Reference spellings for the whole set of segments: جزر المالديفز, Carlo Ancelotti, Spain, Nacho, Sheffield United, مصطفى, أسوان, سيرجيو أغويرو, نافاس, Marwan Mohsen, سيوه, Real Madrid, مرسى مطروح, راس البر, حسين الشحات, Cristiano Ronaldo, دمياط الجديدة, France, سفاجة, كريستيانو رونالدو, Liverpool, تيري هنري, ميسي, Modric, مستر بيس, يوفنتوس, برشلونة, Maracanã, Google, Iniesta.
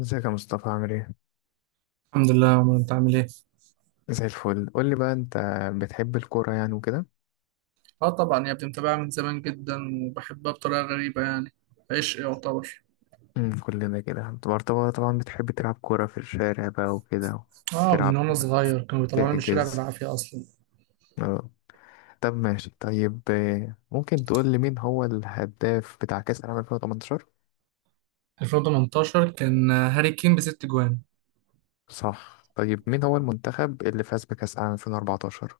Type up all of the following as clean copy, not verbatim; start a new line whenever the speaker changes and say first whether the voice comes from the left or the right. left: ازيك يا مصطفى، عامل ايه؟
right: الحمد لله يا عمر، انت عامل ايه؟
left: زي الفل. قول لي بقى، انت بتحب الكورة يعني وكده؟
right: اه طبعا يا ابني، متابعها من زمان جدا وبحبها بطريقه غريبه يعني. عشق يعتبر.
left: كلنا كده. انت برضه طبعا بتحب تلعب كورة في الشارع بقى وكده.
right: اه من
left: تلعب،
right: وانا صغير كانوا بيطلعوني من الشارع
left: تحجز.
right: بالعافيه اصلا.
left: اه. طب ماشي. طيب ممكن تقول لي مين هو الهداف بتاع كأس العالم 2018؟
right: 2018 كان هاري كين بست جوان.
left: صح. طيب مين هو المنتخب اللي فاز بكأس العالم 2014؟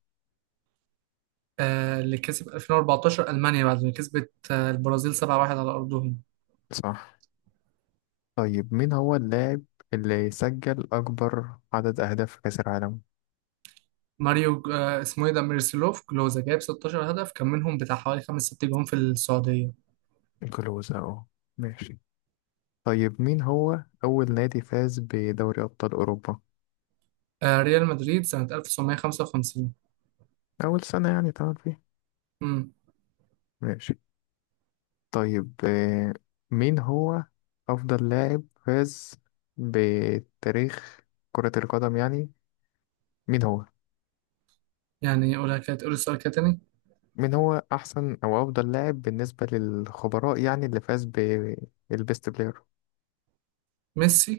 right: اللي كسب 2014 المانيا بعد ما كسبت البرازيل 7-1 على ارضهم.
left: صح. طيب مين هو اللاعب اللي سجل أكبر عدد أهداف في كأس العالم؟
right: ماريو اسمه ايه ده ميرسلوف كلوزا جايب 16 هدف، كان منهم بتاع حوالي 5 6 جوان في السعوديه.
left: كلوز اهو. ماشي. طيب مين هو أول نادي فاز بدوري أبطال أوروبا؟
right: آه ريال مدريد سنه 1955.
left: أول سنة يعني اتعمل فيها.
right: امم
left: ماشي. طيب مين هو أفضل لاعب فاز بتاريخ كرة القدم يعني، مين هو؟
right: يعني قولها كده، تقول السؤال كده تاني.
left: مين هو أحسن أو أفضل لاعب بالنسبة للخبراء يعني، اللي فاز بالبيست بلاير؟
right: ميسي.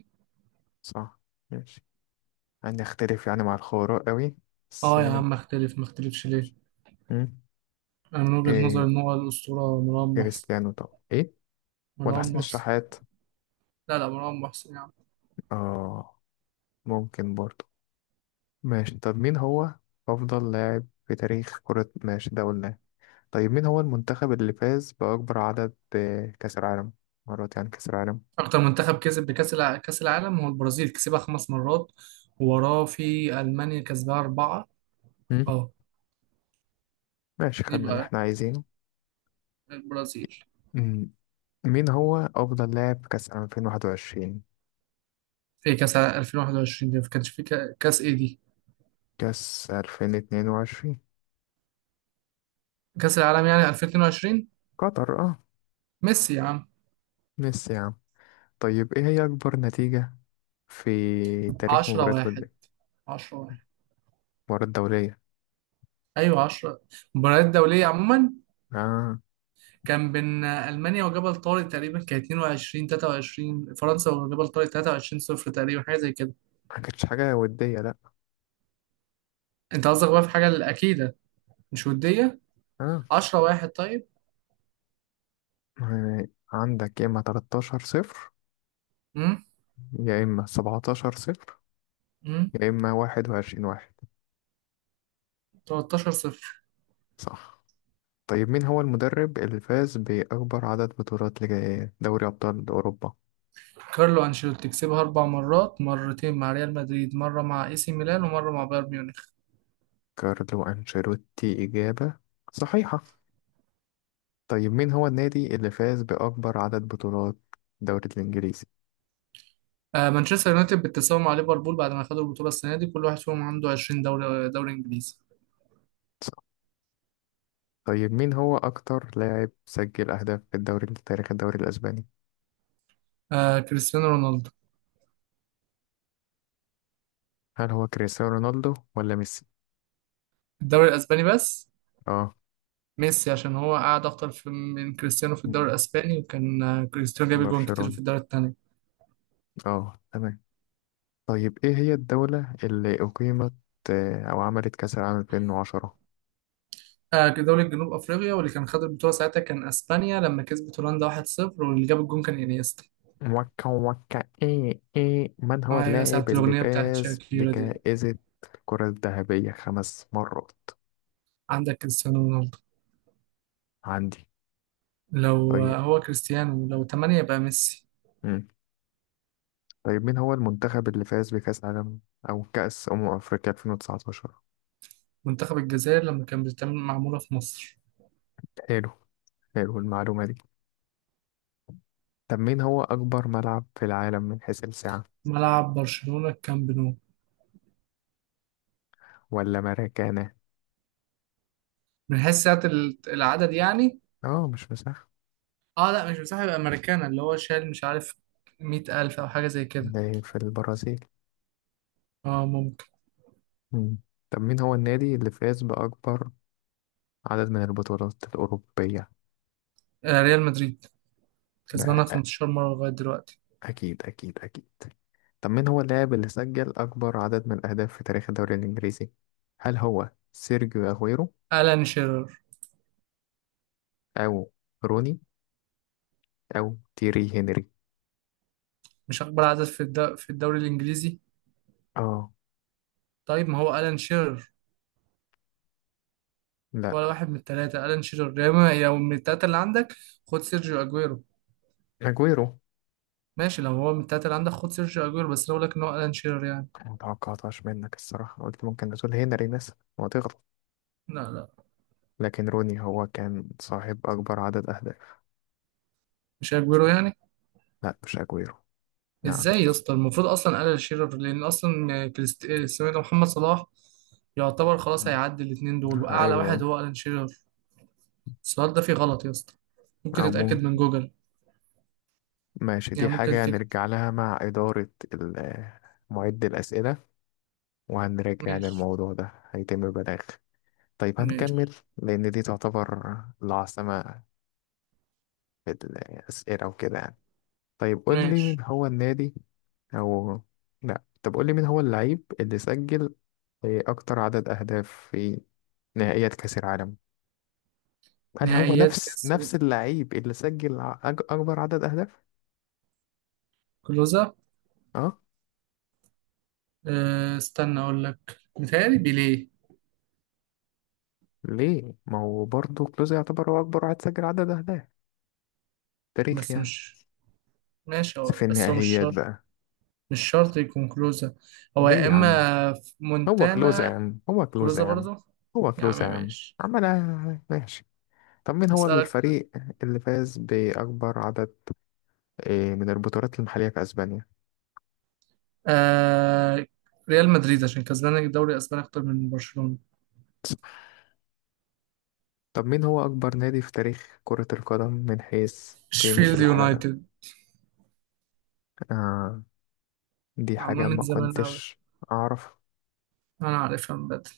left: صح. ماشي. هنختلف يعني مع الخبراء قوي، بس
right: اه يا
left: ماشي.
right: عم، اختلف ما اختلفش ليه.
left: مم.
right: انا من وجهة نظري
left: إيه
right: ان هو الاسطوره مروان محسن.
left: كريستيانو؟ طب إيه، ولا
right: مروان
left: حسين
right: محسن.
left: الشحات؟
right: لا لا، مروان محسن يعني.
left: آه، ممكن برضه. ماشي. طب مين هو أفضل لاعب في تاريخ كرة، ماشي ده قلناه. طيب مين هو المنتخب اللي فاز بأكبر عدد كأس العالم، مرات يعني كأس العالم؟
right: اكتر منتخب كسب كاس العالم هو البرازيل، كسبها خمس مرات وراه في المانيا كسبها اربعه.
left: مم.
right: اه
left: ماشي، خدنا اللي
right: يبقى
left: احنا عايزينه.
right: البرازيل.
left: مم. مين هو أفضل لاعب كأس 2021،
right: في 2021 دي ما كانش في كاس ايه دي؟
left: كأس 2022؟
right: كاس العالم يعني 2022.
left: قطر، اه.
right: ميسي يا عم.
left: ميسي يا عم. طيب ايه هي أكبر نتيجة في تاريخ
right: 10
left: مباريات
right: واحد.
left: ودية؟
right: 10 واحد.
left: مباراة دولية.
right: ايوه 10. مباريات دوليه عموما
left: اه.
right: كان بين ألمانيا وجبل طارق تقريبا، كان 22 23. فرنسا وجبل طارق 23 صفر تقريبا، حاجة زي كده.
left: ما كانتش حاجة ودية، لأ.
right: أنت قصدك بقى في حاجة الأكيدة، مش ودية.
left: اه.
right: 10 واحد طيب.
left: يعني عندك، يا إما 13 صفر،
right: امم
left: يا إما 17 صفر،
right: امم
left: يا إما 21 واحد.
right: 13 صفر.
left: صح. طيب مين هو المدرب اللي فاز بأكبر عدد بطولات لدوري أبطال أوروبا؟
right: كارلو أنشيلوتي كسبها أربع مرات، مرتين مع ريال مدريد، مرة مع اي سي ميلان ومرة مع بايرن ميونخ.
left: كارلو أنشيلوتي، إجابة صحيحة. طيب مين هو النادي اللي فاز بأكبر عدد بطولات الدوري الإنجليزي؟
right: آه مانشستر يونايتد بالتساوي مع ليفربول بعد ما خدوا البطولة السنة دي، كل واحد فيهم عنده 20 دوري دوري إنجليزي.
left: صح. طيب مين هو أكتر لاعب سجل أهداف في الدوري في تاريخ الدوري الأسباني؟
right: آه كريستيانو رونالدو.
left: هل هو كريستيانو رونالدو ولا ميسي؟
right: الدوري الأسباني بس.
left: اه.
right: ميسي عشان هو قعد أكتر في من كريستيانو في
left: مم.
right: الدوري الأسباني، وكان كريستيانو جاب جوان كتير
left: برشلونة،
right: في الدوري التاني.
left: اه تمام. طيب إيه هي الدولة اللي أقيمت أو عملت كأس العالم 2010؟
right: آه دوري جنوب أفريقيا، واللي كان خد البطولة ساعتها كان أسبانيا لما كسبت هولندا 1-0، واللي جاب الجون كان إنيستا.
left: موكا موكا، إيه إيه، من هو
right: أيوة ساعة
left: اللاعب اللي
right: الأغنية بتاعت
left: فاز
right: شاكيرا دي.
left: بجائزة الكرة الذهبية 5 مرات؟
right: عندك كريستيانو رونالدو.
left: عندي.
right: لو
left: طيب.
right: هو كريستيانو، لو 8 يبقى ميسي.
left: مم. طيب مين هو المنتخب اللي فاز بكأس عالم أو كأس أمم أفريقيا 2019؟
right: منتخب الجزائر لما كان بتتعمل معمولة في مصر.
left: حلو. حلو المعلومة دي. طب مين هو أكبر ملعب في العالم من حيث السعة؟
right: ملعب برشلونة الكامب نو.
left: ولا مراكانا؟
right: من حيث ساعة العدد يعني.
left: آه مش مساحة.
right: اه لا مش مساحة، يبقى ماريكانا اللي هو شال مش عارف 100,000 أو حاجة زي كده.
left: ده في البرازيل.
right: اه ممكن.
left: مم. طب مين هو النادي اللي فاز بأكبر عدد من البطولات الأوروبية؟
right: آه ريال مدريد
left: ده
right: كسبانها
left: أ-
right: 15 مرة لغاية دلوقتي.
left: أكيد أكيد أكيد. طب مين هو اللاعب اللي سجل أكبر عدد من الأهداف في تاريخ الدوري الإنجليزي؟ هل هو سيرجيو أغويرو
right: ألان شيرر.
left: أو روني أو تيري هنري؟
right: مش أكبر عدد في في الدوري الإنجليزي.
left: آه،
right: طيب ما هو ألان شيرر
left: لا
right: ولا واحد من التلاتة. ألان شيرر، يا إما لو من التلاتة اللي عندك خد سيرجيو أجويرو.
left: أجويرو.
right: ماشي، لو هو من التلاتة اللي عندك خد سيرجيو أجويرو، بس لو لك إن هو ألان شيرر يعني.
left: ما توقعتهاش منك الصراحة، قلت ممكن تقول هنري مثلا وتغلط،
right: لا لا،
left: لكن روني هو كان صاحب أكبر عدد أهداف.
right: مش أجويرو يعني.
left: لا مش أجويرو يعني.
right: إزاي يا اسطى؟ المفروض أصلا ألان شيرر، لأن أصلا كريست... آه، اسمه إيه ده محمد صلاح يعتبر خلاص
left: مم.
right: هيعدي الاتنين دول، وأعلى واحد
left: أيوه.
right: هو ألان شيرر. السؤال ده فيه غلط يا اسطى، ممكن
left: أو
right: تتأكد من
left: ممكن.
right: جوجل.
left: ماشي، دي
right: يعني ممكن
left: حاجة
right: تكتب.
left: هنرجع لها مع إدارة معد الأسئلة، وهنراجع يعني
right: ماشي.
left: الموضوع ده، هيتم بلاغ. طيب
right: ماشي.
left: هنكمل لأن دي تعتبر العاصمة في الأسئلة وكده يعني. طيب قول لي،
right: ماشي.
left: مين هو النادي؟ أو لأ، طب قول لي مين هو اللعيب اللي سجل أكتر عدد أهداف في نهائيات كأس العالم؟ هل هو
right: نهائيات
left: نفس
right: كأس.
left: نفس اللعيب اللي سجل أكبر عدد أهداف؟
right: كلوزة.
left: أه.
right: أه استنى أقول لك. متهيألي بيليه.
left: ليه؟ ما هو برضه كلوز يعتبر هو أكبر واحد سجل عدد أهداف تاريخ
right: بس
left: يعني،
right: مش. ماشي
left: في
right: هو مش
left: النهائيات
right: شرط.
left: بقى.
right: مش شرط يكون كلوزة، هو
left: ليه
right: يا
left: يا عم؟
right: إما في
left: هو كلوزة يا
right: مونتانا.
left: عم، هو كلوزة
right: كلوزة
left: يا عم،
right: برضو.
left: هو
right: يا عم
left: كلوزة يا عم،
right: ماشي.
left: عملها. ماشي. طب مين هو
right: أسألك.
left: الفريق اللي فاز بأكبر عدد من البطولات المحلية في أسبانيا؟
right: أه ريال مدريد عشان كسبان الدوري الأسباني أكتر من برشلونة.
left: طب مين هو أكبر نادي في تاريخ كرة القدم من حيث قيمة
right: شفيلد
left: العلبة؟
right: يونايتد.
left: آه، دي
right: معمول
left: حاجة
right: من
left: ما
right: زمان أوي.
left: كنتش أعرف.
right: أنا عارفها من بدري.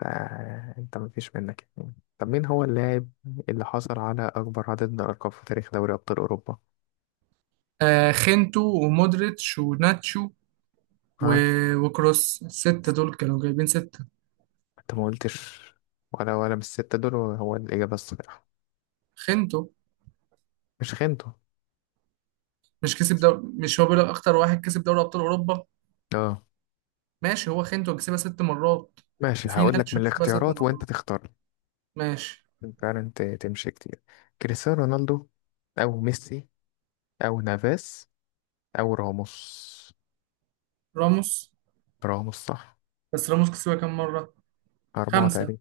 left: فأنت مفيش منك يعني. طب مين هو اللاعب اللي حصل على أكبر عدد من الألقاب في تاريخ دوري أبطال أوروبا؟
right: آه خينتو ومودريتش وناتشو و...
left: ها.
right: وكروس، الستة دول كانوا جايبين ستة.
left: انت ما قلتش، ولا من الستة دول هو الإجابة الصحيحة.
right: خنتو.
left: مش خنته.
right: مش كسب دوري؟ مش هو بيقول لك أكتر واحد كسب دوري أبطال أوروبا.
left: اه
right: ماشي، هو خنتو كسبها ست مرات
left: ماشي،
right: وفي
left: هقول لك من
right: ناتشو كسبها ست
left: الاختيارات وانت
right: مرات.
left: تختار لي.
right: ماشي.
left: عشان فعلا تمشي كتير. كريستيانو رونالدو، او ميسي، او نافاس، او راموس.
right: راموس.
left: راموس صح.
right: بس راموس كسبها كام مرة؟
left: أربعة
right: خمسة.
left: تقريبا.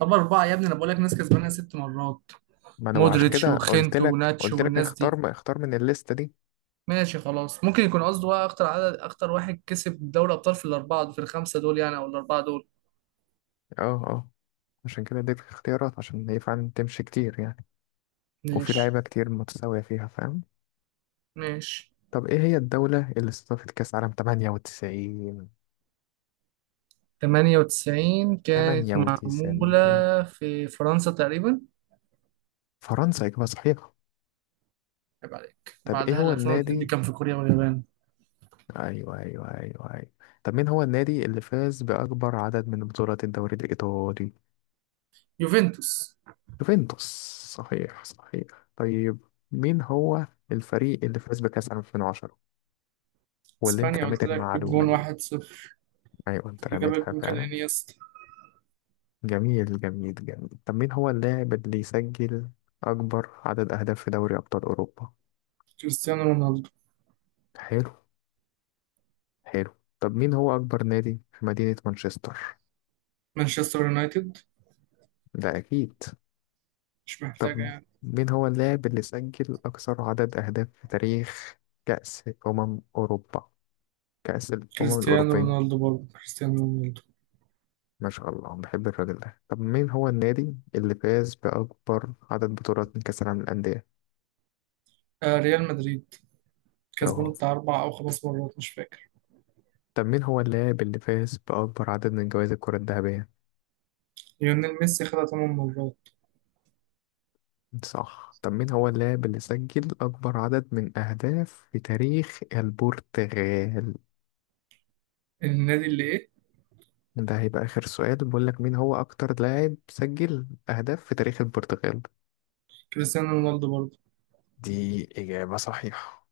right: طب أربعة يا ابني؟ أنا بقول لك ناس كسبانها ست مرات.
left: ما انا عشان
right: مودريتش
left: كده قلت
right: وخنتو
left: لك
right: وناتشو
left: قلت لك
right: والناس دي.
left: اختار اختار من الليستة دي.
right: ماشي خلاص، ممكن يكون قصده بقى أكتر عدد، أكتر واحد كسب دوري أبطال في الأربعة في الخمسة دول يعني أو الأربعة دول.
left: اه اه. عشان كده اديتك اختيارات عشان هي فعلا تمشي كتير يعني. وفي
right: ماشي.
left: لعيبة كتير متساوية فيها فاهم.
right: ماشي.
left: طب ايه هي الدولة اللي استضافت كأس عالم 98؟
right: 98 كانت
left: تمانية
right: معمولة
left: وتسعين.
right: في فرنسا تقريبا.
left: فرنسا إجابة صحيحة.
right: عيب عليك،
left: طب إيه
right: بعدها ال
left: هو
right: 2002 دي
left: النادي؟
right: كان في كوريا واليابان.
left: أيوه أيوه أيوه أيوه. طب مين هو النادي اللي فاز بأكبر عدد من بطولات الدوري الإيطالي؟
right: يوفنتوس.
left: يوفنتوس. صحيح صحيح. طيب مين هو الفريق اللي فاز بكأس 2010 واللي أنت
right: اسبانيا
left: رميت
right: قلت لك
left: المعلومة
right: بالجون
left: دي؟
right: 1-0،
left: أيوه أنت
right: اللي جاب
left: رميتها
right: الجون كان
left: فعلا.
right: انيستا.
left: جميل جميل جميل. طب مين هو اللاعب اللي يسجل أكبر عدد أهداف في دوري أبطال أوروبا؟
right: كريستيانو رونالدو.
left: حلو حلو. طب مين هو أكبر نادي في مدينة مانشستر؟
right: مانشستر يونايتد
left: ده أكيد.
right: مش محتاجة
left: طب
right: يعني.
left: مين هو اللاعب اللي سجل أكثر عدد أهداف في تاريخ كأس أمم أوروبا، كأس الأمم
right: كريستيانو
left: الأوروبية؟
right: رونالدو، برضه كريستيانو رونالدو.
left: ما شاء الله، بحب الراجل ده. طب مين هو النادي اللي فاز بأكبر عدد بطولات من كأس العالم للأندية؟
right: آه ريال مدريد، كسبان
left: أهو.
right: بتاع أربع أو خمس مرات مش فاكر.
left: طب مين هو اللاعب اللي فاز بأكبر عدد من جوائز الكرة الذهبية؟
right: ليونيل ميسي خدها تمن مرات.
left: صح. طب مين هو اللاعب اللي سجل أكبر عدد من أهداف في تاريخ البرتغال؟
right: النادي اللي إيه؟
left: ده هيبقى آخر سؤال، بقول لك مين هو أكتر لاعب سجل أهداف في تاريخ البرتغال؟
right: كريستيانو رونالدو برضه.
left: دي إجابة صحيحة.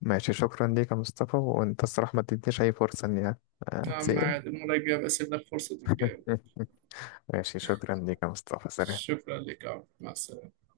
left: ماشي، شكرا ليك يا مصطفى. وأنت الصراحة ما اديتنيش أي فرصة إني
right: نعم
left: أتسأل.
right: عادي، المرة الجاية بقى سيب لك فرصة.
left: ماشي، شكرا ليك يا مصطفى. سلام.
right: شكرا لك عبد. مع السلامة.